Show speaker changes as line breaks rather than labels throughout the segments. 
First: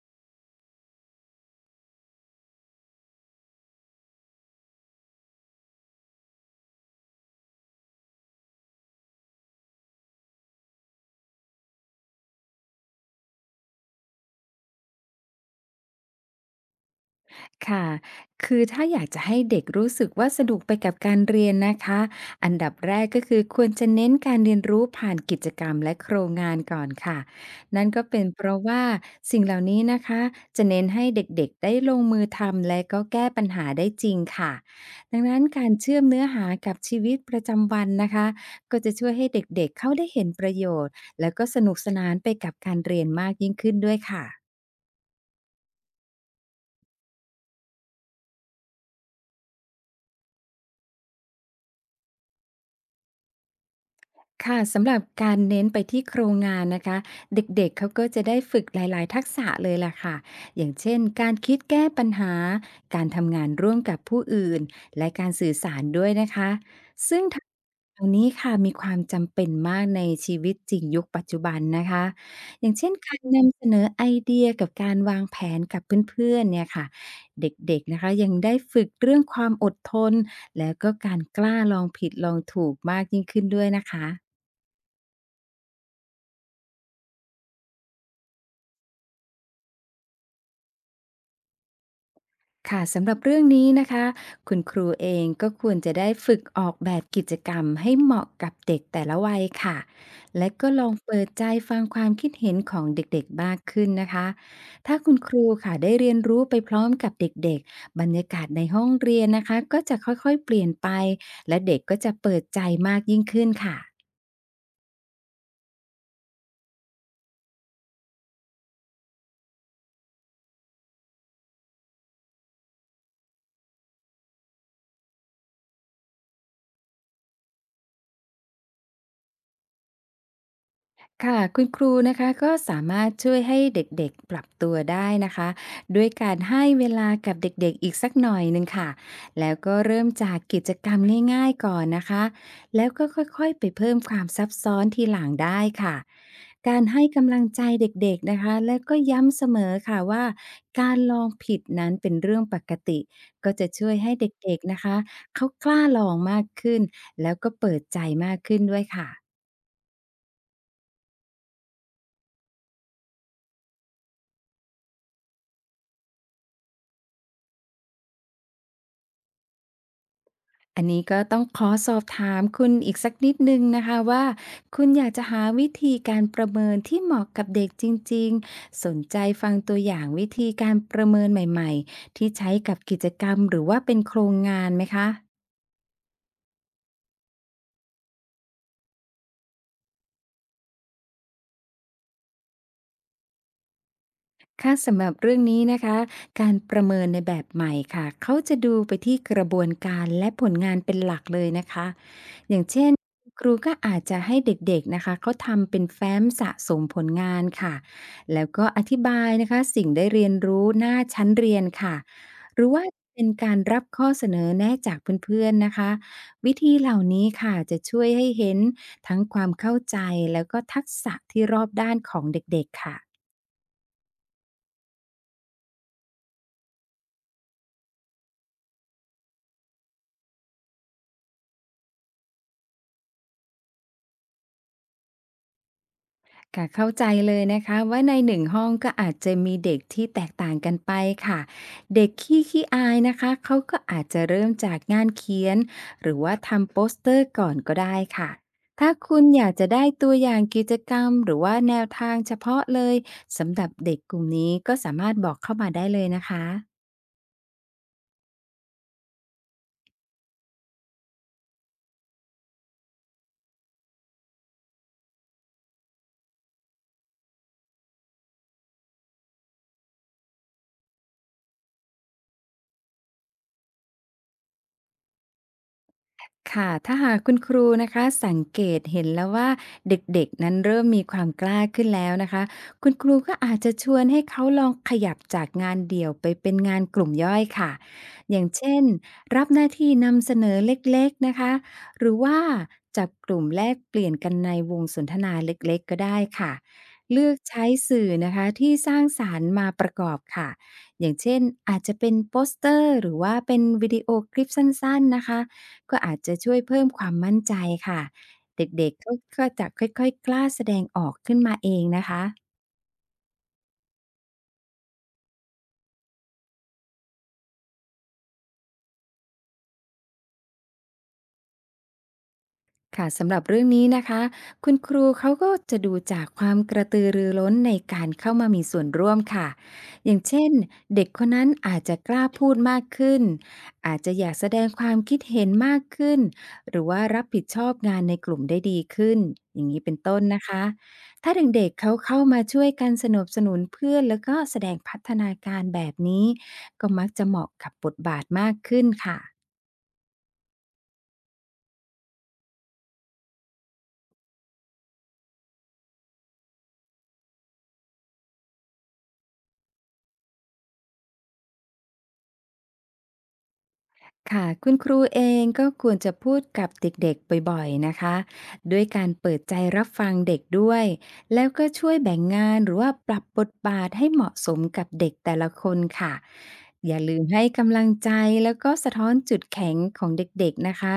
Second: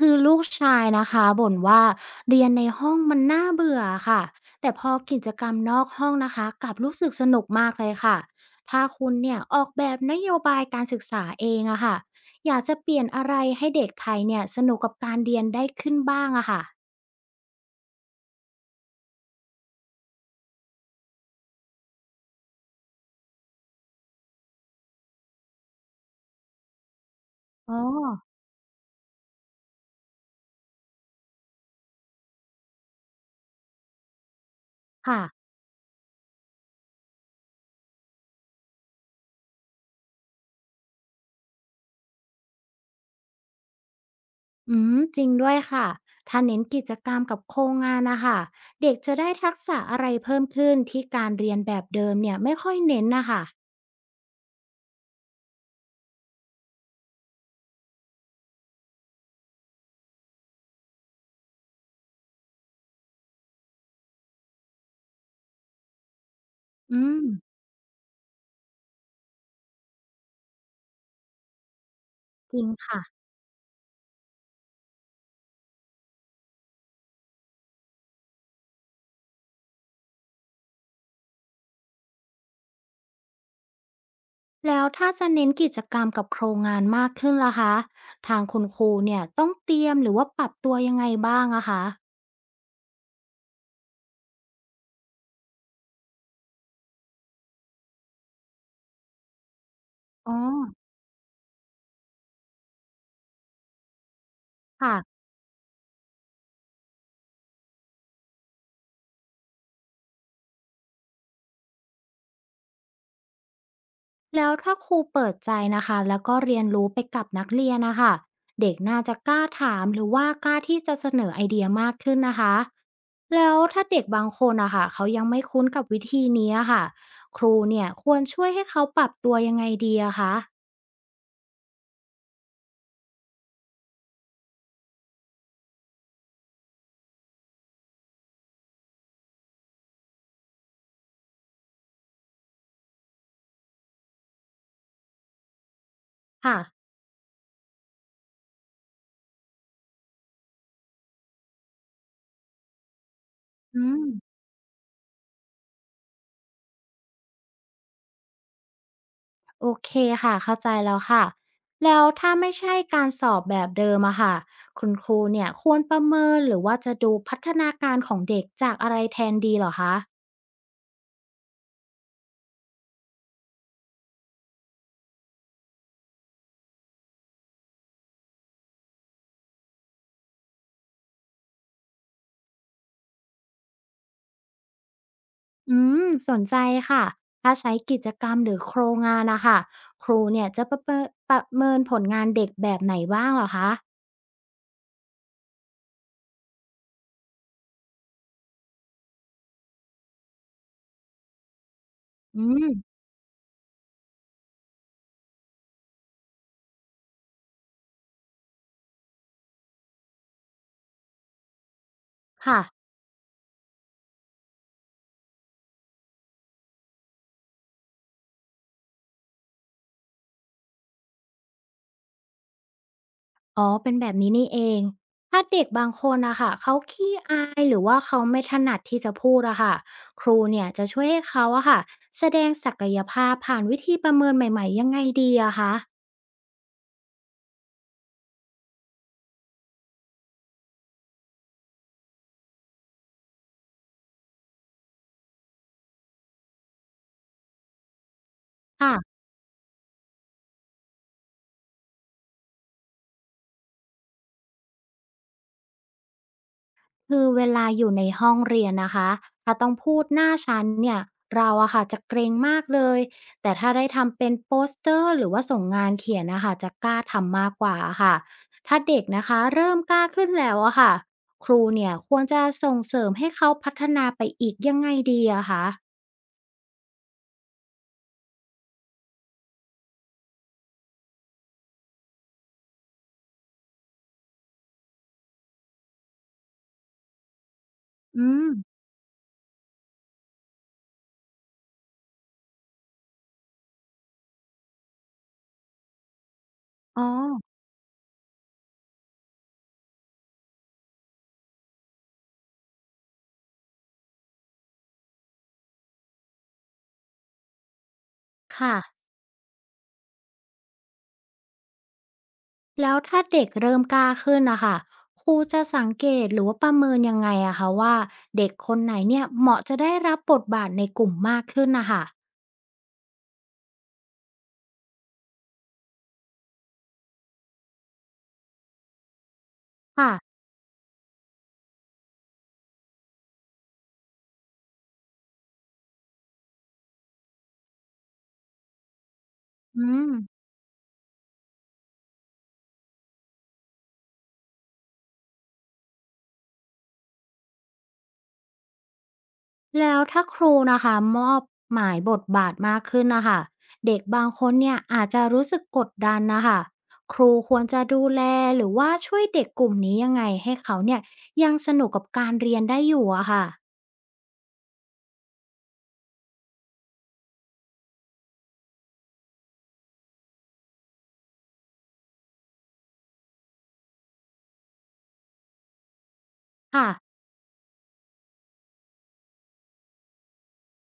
คือลูกชายนะคะบ่นว่าเรียนในห้องมันน่าเบื่อค่ะแต่พอกิจกรรมนอกห้องนะคะกลับรู้สึกสนุกมากเลยค่ะถ้าคุณเนี่ยออกแบบนโยบายการศึกษาเองอะค่ะอยากจะเปลี่ยนอะไรให้เด็กไทยเนี่ยสนุกกับการเรียนได้ขึ้นบ้างอะค่ะ
ค่ะคือถ้าอยากจะให้เด็กรู้สึกว่าสนุกไปกับการเรียนนะคะ อันดับแรกก็คือควรจะเน้นการเรียนรู้ผ่านกิจกรรมและโครงงานก่อนค่ะ
อ๋อ
นั่นก็เป็นเพราะว่าสิ่งเหล่านี้นะคะจะเน้นให้เด็กๆได้ลงมือทำและก็แก้ปัญหาได้จริงค่ะ
ค่ะ
ดังนั้นการเชื่อมเนื้อหากับชีวิตประจำวันนะคะก็จะช่วยให้เด็กๆเขาได้เห็นประโยชน์และก็สนุกสนานไปกับการเรียนมากยิ่งขึ้นด้วยค่ะ
อืมจริงด้วยค่ะถ้าเน้นกิจกรรมกับโครงงานนะคะเด็กจะได้ทักษะอะไรเพิ่มขึ้นที่การเรียนแบบเดิมเนี่ยไม่ค่อยเน้นนะคะ
ค่ะสำหรับการเน้นไปที่โครงงานนะคะเด็กๆเขาก็จะได้ฝึกหลายๆทักษะเลยล่ะค่ะอย่างเช่นการคิดแก้ปัญหาการทำงานร่วมกับผู้อื่นและการสื่อสารด้วยนะคะ
อืม
ซึ่งทักษะเหล่านี้ค่ะมีความจำเป็นมากในชีวิตจริงยุคปัจจุบันนะคะ
จริ
อ
ง
ย่างเช่น
ค่ะ
การนำเสนอไอเดียกับการวางแผนกับเพื่อนๆเนี่ยค่ะเด็กๆนะคะยังได้ฝึกเรื่องความอดทนแล้วก็การกล้าลองผิดลองถูกมากยิ่งขึ้นด้วยนะคะ
แล้วถ้าจะเน้นกิจกรรมกับโครงงานมากขึ้นล่ะคะทางคุณครูเนี่ยต้องเตรียมหรือว่าปรับตัวยังไงบ้างอะคะ
ค่ะสำหรับเรื่องนี้นะคะคุณครูเองก็ควรจะได้ฝึกออกแบบกิจกรรมให้เหมาะกับเด็กแต่ละวัยค่ะ
อ๋อ
และก็ลองเปิดใจฟังความคิดเห็นของเด็กๆมากขึ้นนะคะถ้าคุ
ค่ะ
ณครูค่ะได้เรียนรู้ไปพร้อมกับเด็กๆบรรยากาศในห้องเรียนนะคะก็จะค่อยๆเปลี่ยนไปและเด็กก็จะเปิดใจมากยิ่งขึ้นค่ะ
แล้วถ้าครูเปิดใจนะคะแล้วก็เรียนรู้ไปกับนักเรียนนะคะเด็กน่าจะกล้าถามหรือว่ากล้าที่จะเสนอไอเดียมากขึ้นนะคะแล้วถ้าเด็กบางคนนะคะเขายังไม่คุ้นกับวิธีนี้อะค่ะครูเนี่ยควรช่วยให้เขาปรับตัวยังไงดีอะคะ
ค่ะคุณครูนะคะก็สามารถช่วยให้เด็กๆ ปรับตัวได้นะคะด้วยการให้เวลากับเด็กๆอีกสักหน่อยหนึ่งค่ะแล้วก็เริ่มจากกิจกรรมง่ายๆก่อนนะคะแล้วก็ค่อยๆไปเพิ่มความซับซ้อนทีหลังได้ค่ะ
ค่ะ
การให้กำลังใจเด็กๆนะคะแล้วก็ย้ำเสมอค่ะว่าการลองผิดนั้นเป็นเรื่องปกติก็จะ
อื
ช่วย
ม
ให้เด็กๆนะคะเขากล้าลองมากขึ้นแล้วก็เปิดใจมากขึ้นด้วยค่ะ
โอเคค่ะเข้าใจแล้วค่ะแล้วถ้าไม่ใช่การสอบแบบเดิมอะค่ะคุณครูเนี่ยควรประเมินหรือว่าจะดูพัฒนาการของเด็กจากอะไรแทนดีเหรอคะ
อันนี้ก็ต้องขอสอบถามคุณอีกสักนิดหนึ่งนะคะว่าคุณอยากจะหาวิธีการประเมินที่เหมาะกับเด็กจริงๆสนใจฟังตัวอย่างวิธีการประเมินใหม่ๆที่ใช้กับกิจกรรมหรือว่าเป็นโครงงานไหมคะ
อืมสนใจค่ะถ้าใช้กิจกรรมหรือโครงงานนะคะครูเนี่ยจะประเมินผลงานเด็กแบบไหนบ้างเหรอคะ
ค่ะสำหรับเรื่องนี้นะคะการประเมินในแบบใหม่ค่ะเขาจะดูไปที่กระบวนการและผลงานเป็นหลักเลยนะคะ
อื
อย่างเช่น
ม
ครูก็อาจจะให้เด็กๆนะคะเขาทำเป็นแฟ้มสะสมผลงานค่ะแล้วก็อธิบายนะคะสิ่งได้เรียนรู้หน้าชั้นเรียนค่ะ
ค่ะ
หรือว่าเป็นการรับข้อเสนอแนะจากเพื่อนๆนะคะวิธีเหล่านี้ค่ะจะช่วยให้เห็นทั้งความเข้าใจแล้วก็ทักษะที่รอบด้านของเด็กๆค่ะ
อ๋อเป็นแบบนี้นี่เอง ถ้าเด็กบางคนนะค่ะเขาขี้อายหรือว่าเขาไม่ถนัดที่จะพูดอะค่ะครูเนี่ยจะช่วยให้เขาอะค่ะแสดงศักยภาพผ่านวิธีประเมินใหม่ๆยังไงดีอะคะ
ค่ะเข้าใจเลยนะคะว่าในหนึ่งห้องก็อาจจะมีเด็กที่แตกต่างกันไปค่ะเด็กขี้อายนะคะเขาก็อาจจะเริ่มจากงานเขียนหรือว่าทำโปสเตอร์ก่อนก็ได้ค่ะถ้า
ค่ะ
คุณอยากจะได้ตัวอย่างกิจกรรมหรือว่าแนวทางเฉพาะเลยสำหรับเด็กกลุ่มนี้ก็สามารถบอกเข้ามาได้เลยนะคะ
คือเวลาอยู่ในห้องเรียนนะคะถ้าต้องพูดหน้าชั้นเนี่ยเราอะค่ะจะเกรงมากเลย แต่ถ้าได้ทำเป็นโปสเตอร์หรือว่าส่งงานเขียนนะคะจะกล้าทำมากกว่าค่ะถ้าเด็กนะคะเริ่มกล้าขึ้นแล้วอะค่ะครูเนี่ยควรจะส่งเสริมให้เขาพัฒนาไปอีกยังไงดีอะคะ
ค่ะถ้าหากคุณครูนะคะสังเกตเห็นแล้วว่าเด็กๆนั้นเริ่มมีความกล้าขึ้นแล้วนะคะคุณครูก็อาจจะชวนให้เขาลองขยับจากงานเดี่ยวไปเป็นงานกลุ่มย่อยค่ะ
อื
อ
ม
ย่างเช่นรับหน้าที่นำเสนอเล็กๆนะคะหรือว่าจับกลุ่มแลกเปลี่ยนกันในวงสนทนาเล็กๆก็ได้ค่ะ
อ๋อ
เลือกใช้สื่อนะคะที่สร้างสารรค์มาประกอบค่ะอย่างเช่นอาจจะเป็นโปสเตอร์หรือว่าเป็นวิดีโอคลิปสั้นๆนะคะ ก็อาจจะช่วยเพิ่มความมั่นใจค่ะ
ค่ะ
เด็กๆก็จะค่อยๆกล้าแสดงออกขึ้นมาเองนะคะ
แล้วถ้าเด็กเริ่มกล้าขึ้นนะคะครูจะสังเกตหรือว่าประเมินยังไงอะคะว่าเด็กคนไหนเนี่ยเหมาะจะได้รับบทบาทในกลุ่มมากขึ้นนะคะ
ค่ะสำหรับเรื่องนี้นะคะคุณครูเขาก็จะดูจากความกระตือรือร้นในการเข้ามามีส่วนร่วมค่ะอย่าง
ค่ะ
เช่นเด็กคนนั้นอาจจะกล้าพูดมากขึ้นอาจจะอยากแสดงความคิดเห็นมากขึ้นหรือว่ารับผิดชอบงานในกลุ่มได้ดีขึ้นอย่าง
อื
นี้เป็น
ม
ต้นนะคะถ้าเด็กๆเขาเข้ามาช่วยกันสนับสนุนเพื่อนแล้วก็แสดงพัฒนาการแบบนี้ก็มักจะเหมาะกับบทบาทมากขึ้นค่ะ
แล้วถ้าครูนะคะมอบหมายบทบาทมากขึ้นนะคะเด็กบางคนเนี่ยอาจจะรู้สึกกดดันนะคะครูควรจะดูแลหรือว่าช่วยเด็กกลุ่มนี้ยังไงให้เขาเนี่ยยังสนุกกับการเรียนได้อยู่อะค่ะ
ค่ะคุณครูเองก็ควรจะพูดกับเด็กๆบ่อยๆนะคะด้วยการเปิดใจรับฟังเด็กด้วยแล้วก็ช่วยแบ่งงานหรือว่าปรับบทบาทให้เหมาะสมกับเด็กแต่ละคนค่ะ
ค่ะ
อย่าลืมให้กำลังใจแล้วก็สะท้อนจุดแข็งของเด็กๆนะคะ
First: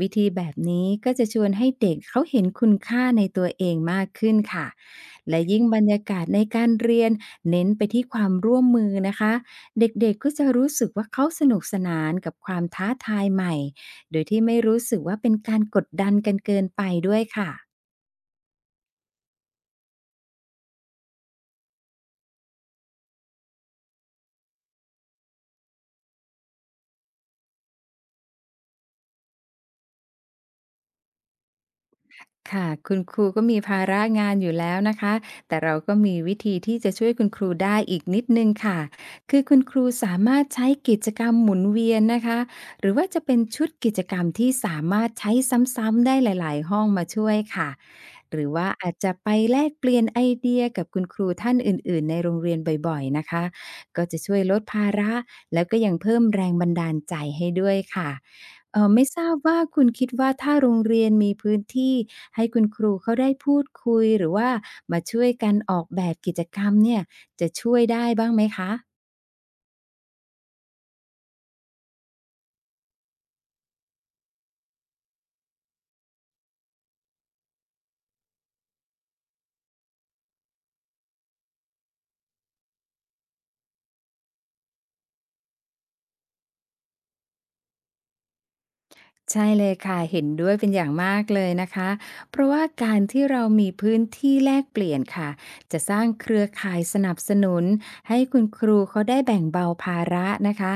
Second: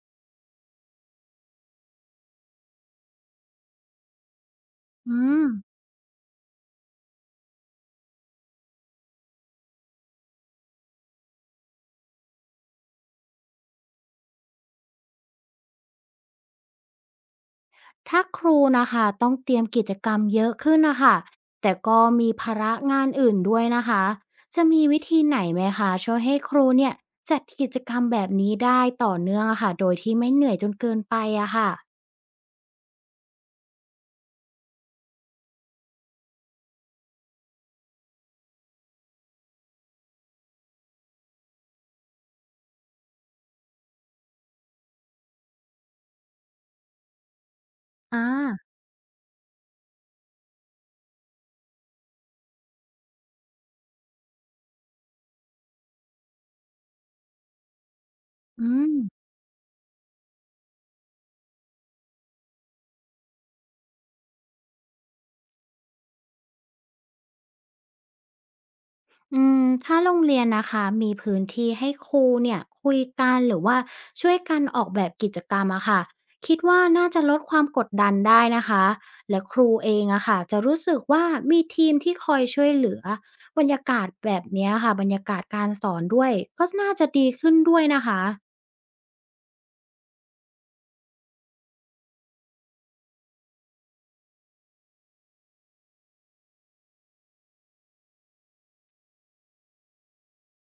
วิธีแบบนี้ก็จะชวนให้เด็กเขาเห็นคุณค่าในตัวเองมากขึ้นค่ะ
อื
และ
ม
ยิ่งบรรยากาศในการเรียนเน้นไปที่ความร่วมมือนะคะ เด็กๆก็จะรู้สึกว่าเขาสนุกสนานกับความท้าทายใหม่ โดยที่ไม่รู้สึกว่าเป็นการกดดันกันเกินไปด้วยค่ะ
ถ้าครูนะคะต้องเตรียมกิจกรรมเยอะขึ้นนะคะแต่ก็มีภาระงานอื่นด้วยนะคะจะมีวิธีไหนไหมคะช่วยให้ครูเนี่ยจัดกิจกรรมแบบนี้ได้ต่อเนื่องอะค่ะโดยที่ไม่เหนื่อยจนเกินไปอะค่ะ
ค่ะคุณครูก็มีภาระงานอยู่แล้วนะคะแต่เราก็มีวิธีที่จะช่วยคุณครูได้อีกนิดหนึ่งค่ะคือคุณครูสามารถใช้กิจกรรมหมุนเวียนนะคะหรือว่าจะเป็นชุดกิจกรรมที่สามารถใช้ซ้ำๆได้หลายๆห้องมาช่วยค่ะ
อ่
หรือ
า
ว่าอาจจะไปแลกเปลี่ยนไอเดียกับคุณครูท่านอื่นๆในโรงเรียนบ่อยๆนะคะก็จะช่วยลดภาระแล้วก็ยังเพิ่มแรงบันดาลใจให้ด้วยค่ะ
อืม
ไม่ทราบว่าคุณคิดว่าถ้าโรงเรียนมีพื้นที่ให้คุณครูเขาได้พูดคุยหรือว่ามาช่วยกันออกแบบกิจกรรมเนี่ยจะช่วยได้บ้างไหมคะ
อืมถ้าโรงเรียนนะคะมีพื้นที่ให้ครูเนี่ยคุยกันหรือว่าช่วยกันออกแบบกิจกรรมอะค่ะคิดว่าน่าจะลดความกดดันได้นะคะและครูเองอะค่ะจะรู้สึกว่ามีทีมที่คอยช่วยเหลือบรรยากาศแบบเนี้ยค่ะบรรยากาศการสอนด้วยก็น่าจะดีขึ้นด้วยนะคะ
ใช่เลยค่ะเห็นด้วยเป็นอย่างมากเลยนะคะเพราะว่าการที่เรามีพื้นที่แลกเปลี่ยนค่ะจะสร้างเครือข่ายสนับสนุนให้คุณครูเขาได้แบ่งเบาภาระนะคะ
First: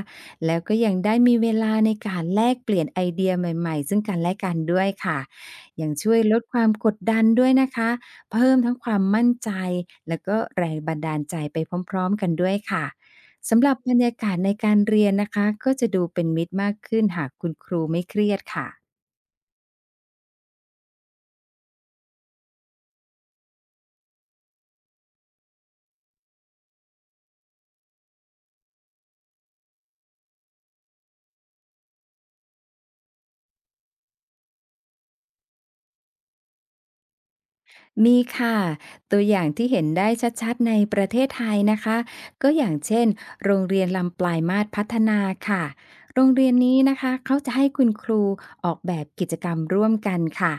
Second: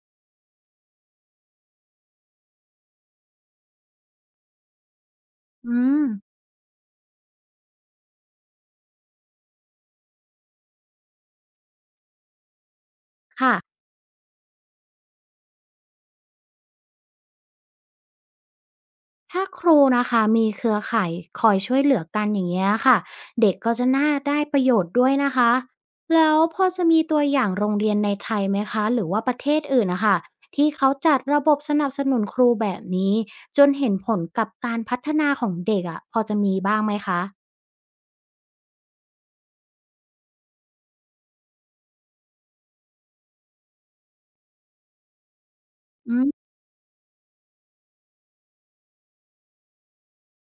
แล้วก็ยังได้มีเวลาในการแลกเปลี่ยนไอเดียใหม่ๆซึ่งกันและกันด้วยค่ะ
อื
ยัง
ม
ช่วยลดความกดดันด้วยนะคะเพิ่มทั้งความมั่นใจแล้วก็แรงบันดาลใจไปพร้อมๆกันด้วยค่ะ
ค่ะ
สำหรับบรรยากาศในการเรียนนะคะก็จะดูเป็นมิตรมากขึ้นหากคุณครูไม่เครียดค่ะ
ถ้าครูนะคะมีเครือข่ายคอยช่วยเหลือกันอย่างเงี้ยค่ะเด็กก็จะน่าได้ประโยชน์ด้วยนะคะแล้วพอจะมีตัวอย่างโรงเรียนในไทยไหมคะหรือว่าประเทศอื่นนะคะที่เขาจัดระบบสนับสนุนครูแบบนี้จนเห็นผลกับการพัฒนาของเด็กอะพอจะมีบ้างไหมคะ
มีค่ะตัวอย่างที่เห็นได้ชัดๆในประเทศไทยนะคะก็อย่างเช่นโรงเรียนลำปลายมาตรพัฒนาค่ะ
อื
โรงเรี
ม
ยนนี้นะคะเขาจะให้คุณครูออกแบบกิจกรรมร่วมกันค่ะ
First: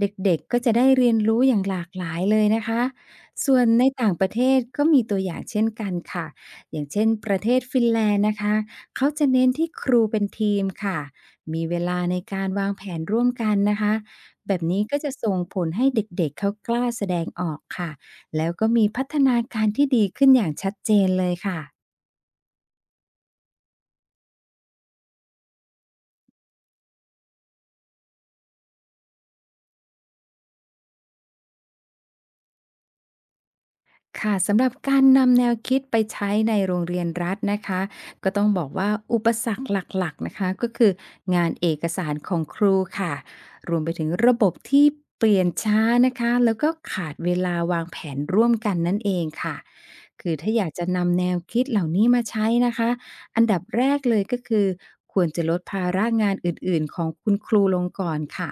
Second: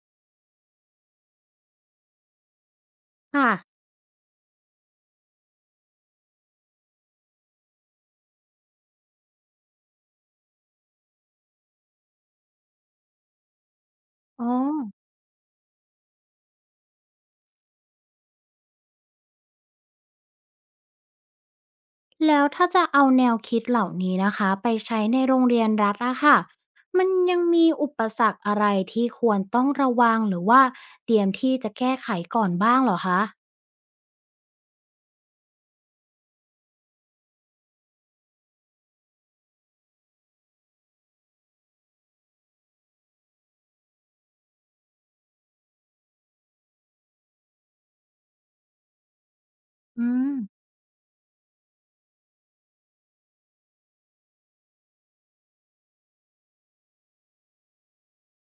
เด็กๆก็จะได้เรียนรู้อย่างหลากหลายเลยนะคะ
ค่ะ
ส่วนในต่างประเทศก็มีตัวอย่างเช่นกันค่ะอย่างเช่นประเทศฟินแลนด์นะคะเขาจะเน้นที่ครูเป็นทีมค่ะมีเวลาในการวางแผนร่วมกันนะคะ
อ๋อ
แบบนี้ก็จะส่งผลให้เด็กๆเขากล้าแสดงออกค่ะ แล้วก็มีพัฒนาการที่ดีขึ้นอย่างชัดเจนเลยค่ะ
แล้วถ้าจะเอาแนวคิดเหล่านี้นะคะไปใช้ในโรงเรียนรัฐอะค่ะมันยังมีอุปสรรคอะไรที่ควรต้องระวังหรือว่าเตรียมที่จะแก้ไขก่อนบ้างเหรอคะ
ค่ะสำหรับการนำแนวคิดไปใช้ในโรงเรียนรัฐนะคะก็ต้องบอกว่าอุปสรรคหลักๆนะคะก็คืองานเอกสารของครูค่ะรวมไปถึงระบบที่เปลี่ยนช้านะคะแล้วก็ขาดเวลาวางแผนร่วมกันนั่นเองค่ะ
อืม
คือถ้าอยากจะนำแนวคิดเหล่านี้มาใช้นะคะอันดับแรกเลยก็คือควรจะลดภาระงานอื่นๆของคุณครูลงก่อนค่ะ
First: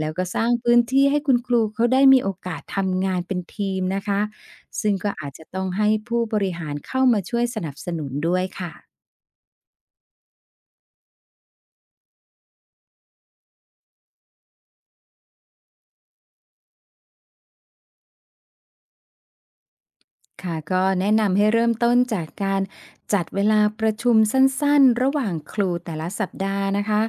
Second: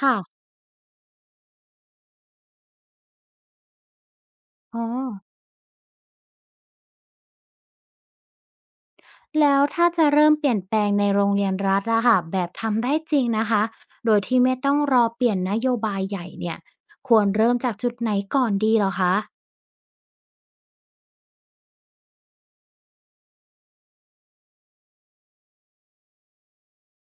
แล้ว
่ะ
ก็สร้างพื้นที่ให้คุณครูเขาได้มีโอกาสทำงานเป็นทีมนะคะ
อ๋อ
ซึ่งก็อาจจะต้องให้ผู้บริหารเข้ามาช่วยสนับสนุนด้วยค่ะ
แล้วถ้าจะเริ่มเปลี่ยนแปลงในโรงเรียนรัฐอะค่ะแบบทำได้จริงนะคะโดยที่ไม่ต้องรอเปลี่ยนนโยบายใหญ่เนี่ยควรเริ่มจากจุดไหนก่อนดีเหรอคะ
ค่ะก็แนะนำให้เริ่มต้นจากการจัดเวลาประชุมสั้นๆ ระหว่างครูแต่ละสัปดาห์นะคะ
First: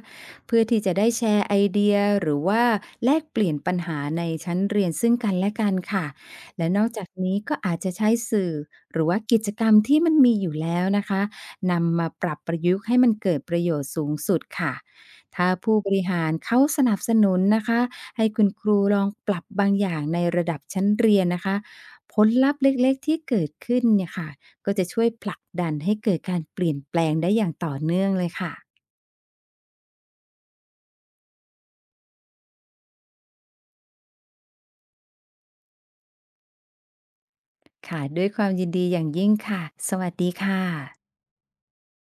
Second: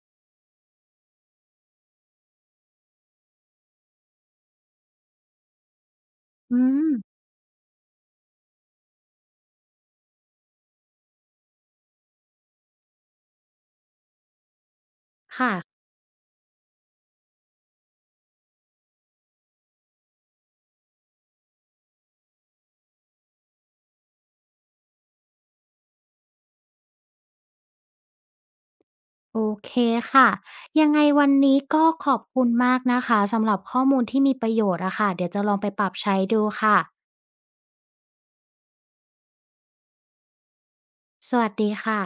เพื่อที่จะได้แชร์ไอเดียหรือว่าแลกเปลี่ยนปัญหาในชั้นเรียนซึ่งกันและกันค่ะ
อื
และนอกจาก
ม
นี้ก็อาจจะใช้สื่อหรือว่ากิจกรรมที่มันมีอยู่แล้วนะคะนำมาปรับประยุกต์ให้มันเกิดประโยชน์สูงสุดค่ะถ้า
ค่ะ
ผู้บริหารเขาสนับสนุนนะคะให้คุณครูลองปรับบางอย่างในระดับชั้นเรียนนะคะ ผลลัพธ์เล็กๆที่เกิดขึ้นเนี่ยค่ะก็จะช่วยผลักดันให้เกิดการเปลี่ยนแปลงได้อย่างต่อเนื่องเลยค่ะ
โอเคค่ะยังไงวันนี้ก็ขอบคุณมากนะคะสำหรับข้อมูลที่มีประโยชน์อะค่ะเดี๋ยวจะลองไปปรับใช้ดูค่ะ
ค่ะด้วยความยินดีอย่างยิ่งค่ะสวัสดีค่ะ
สวัสดีค่ะ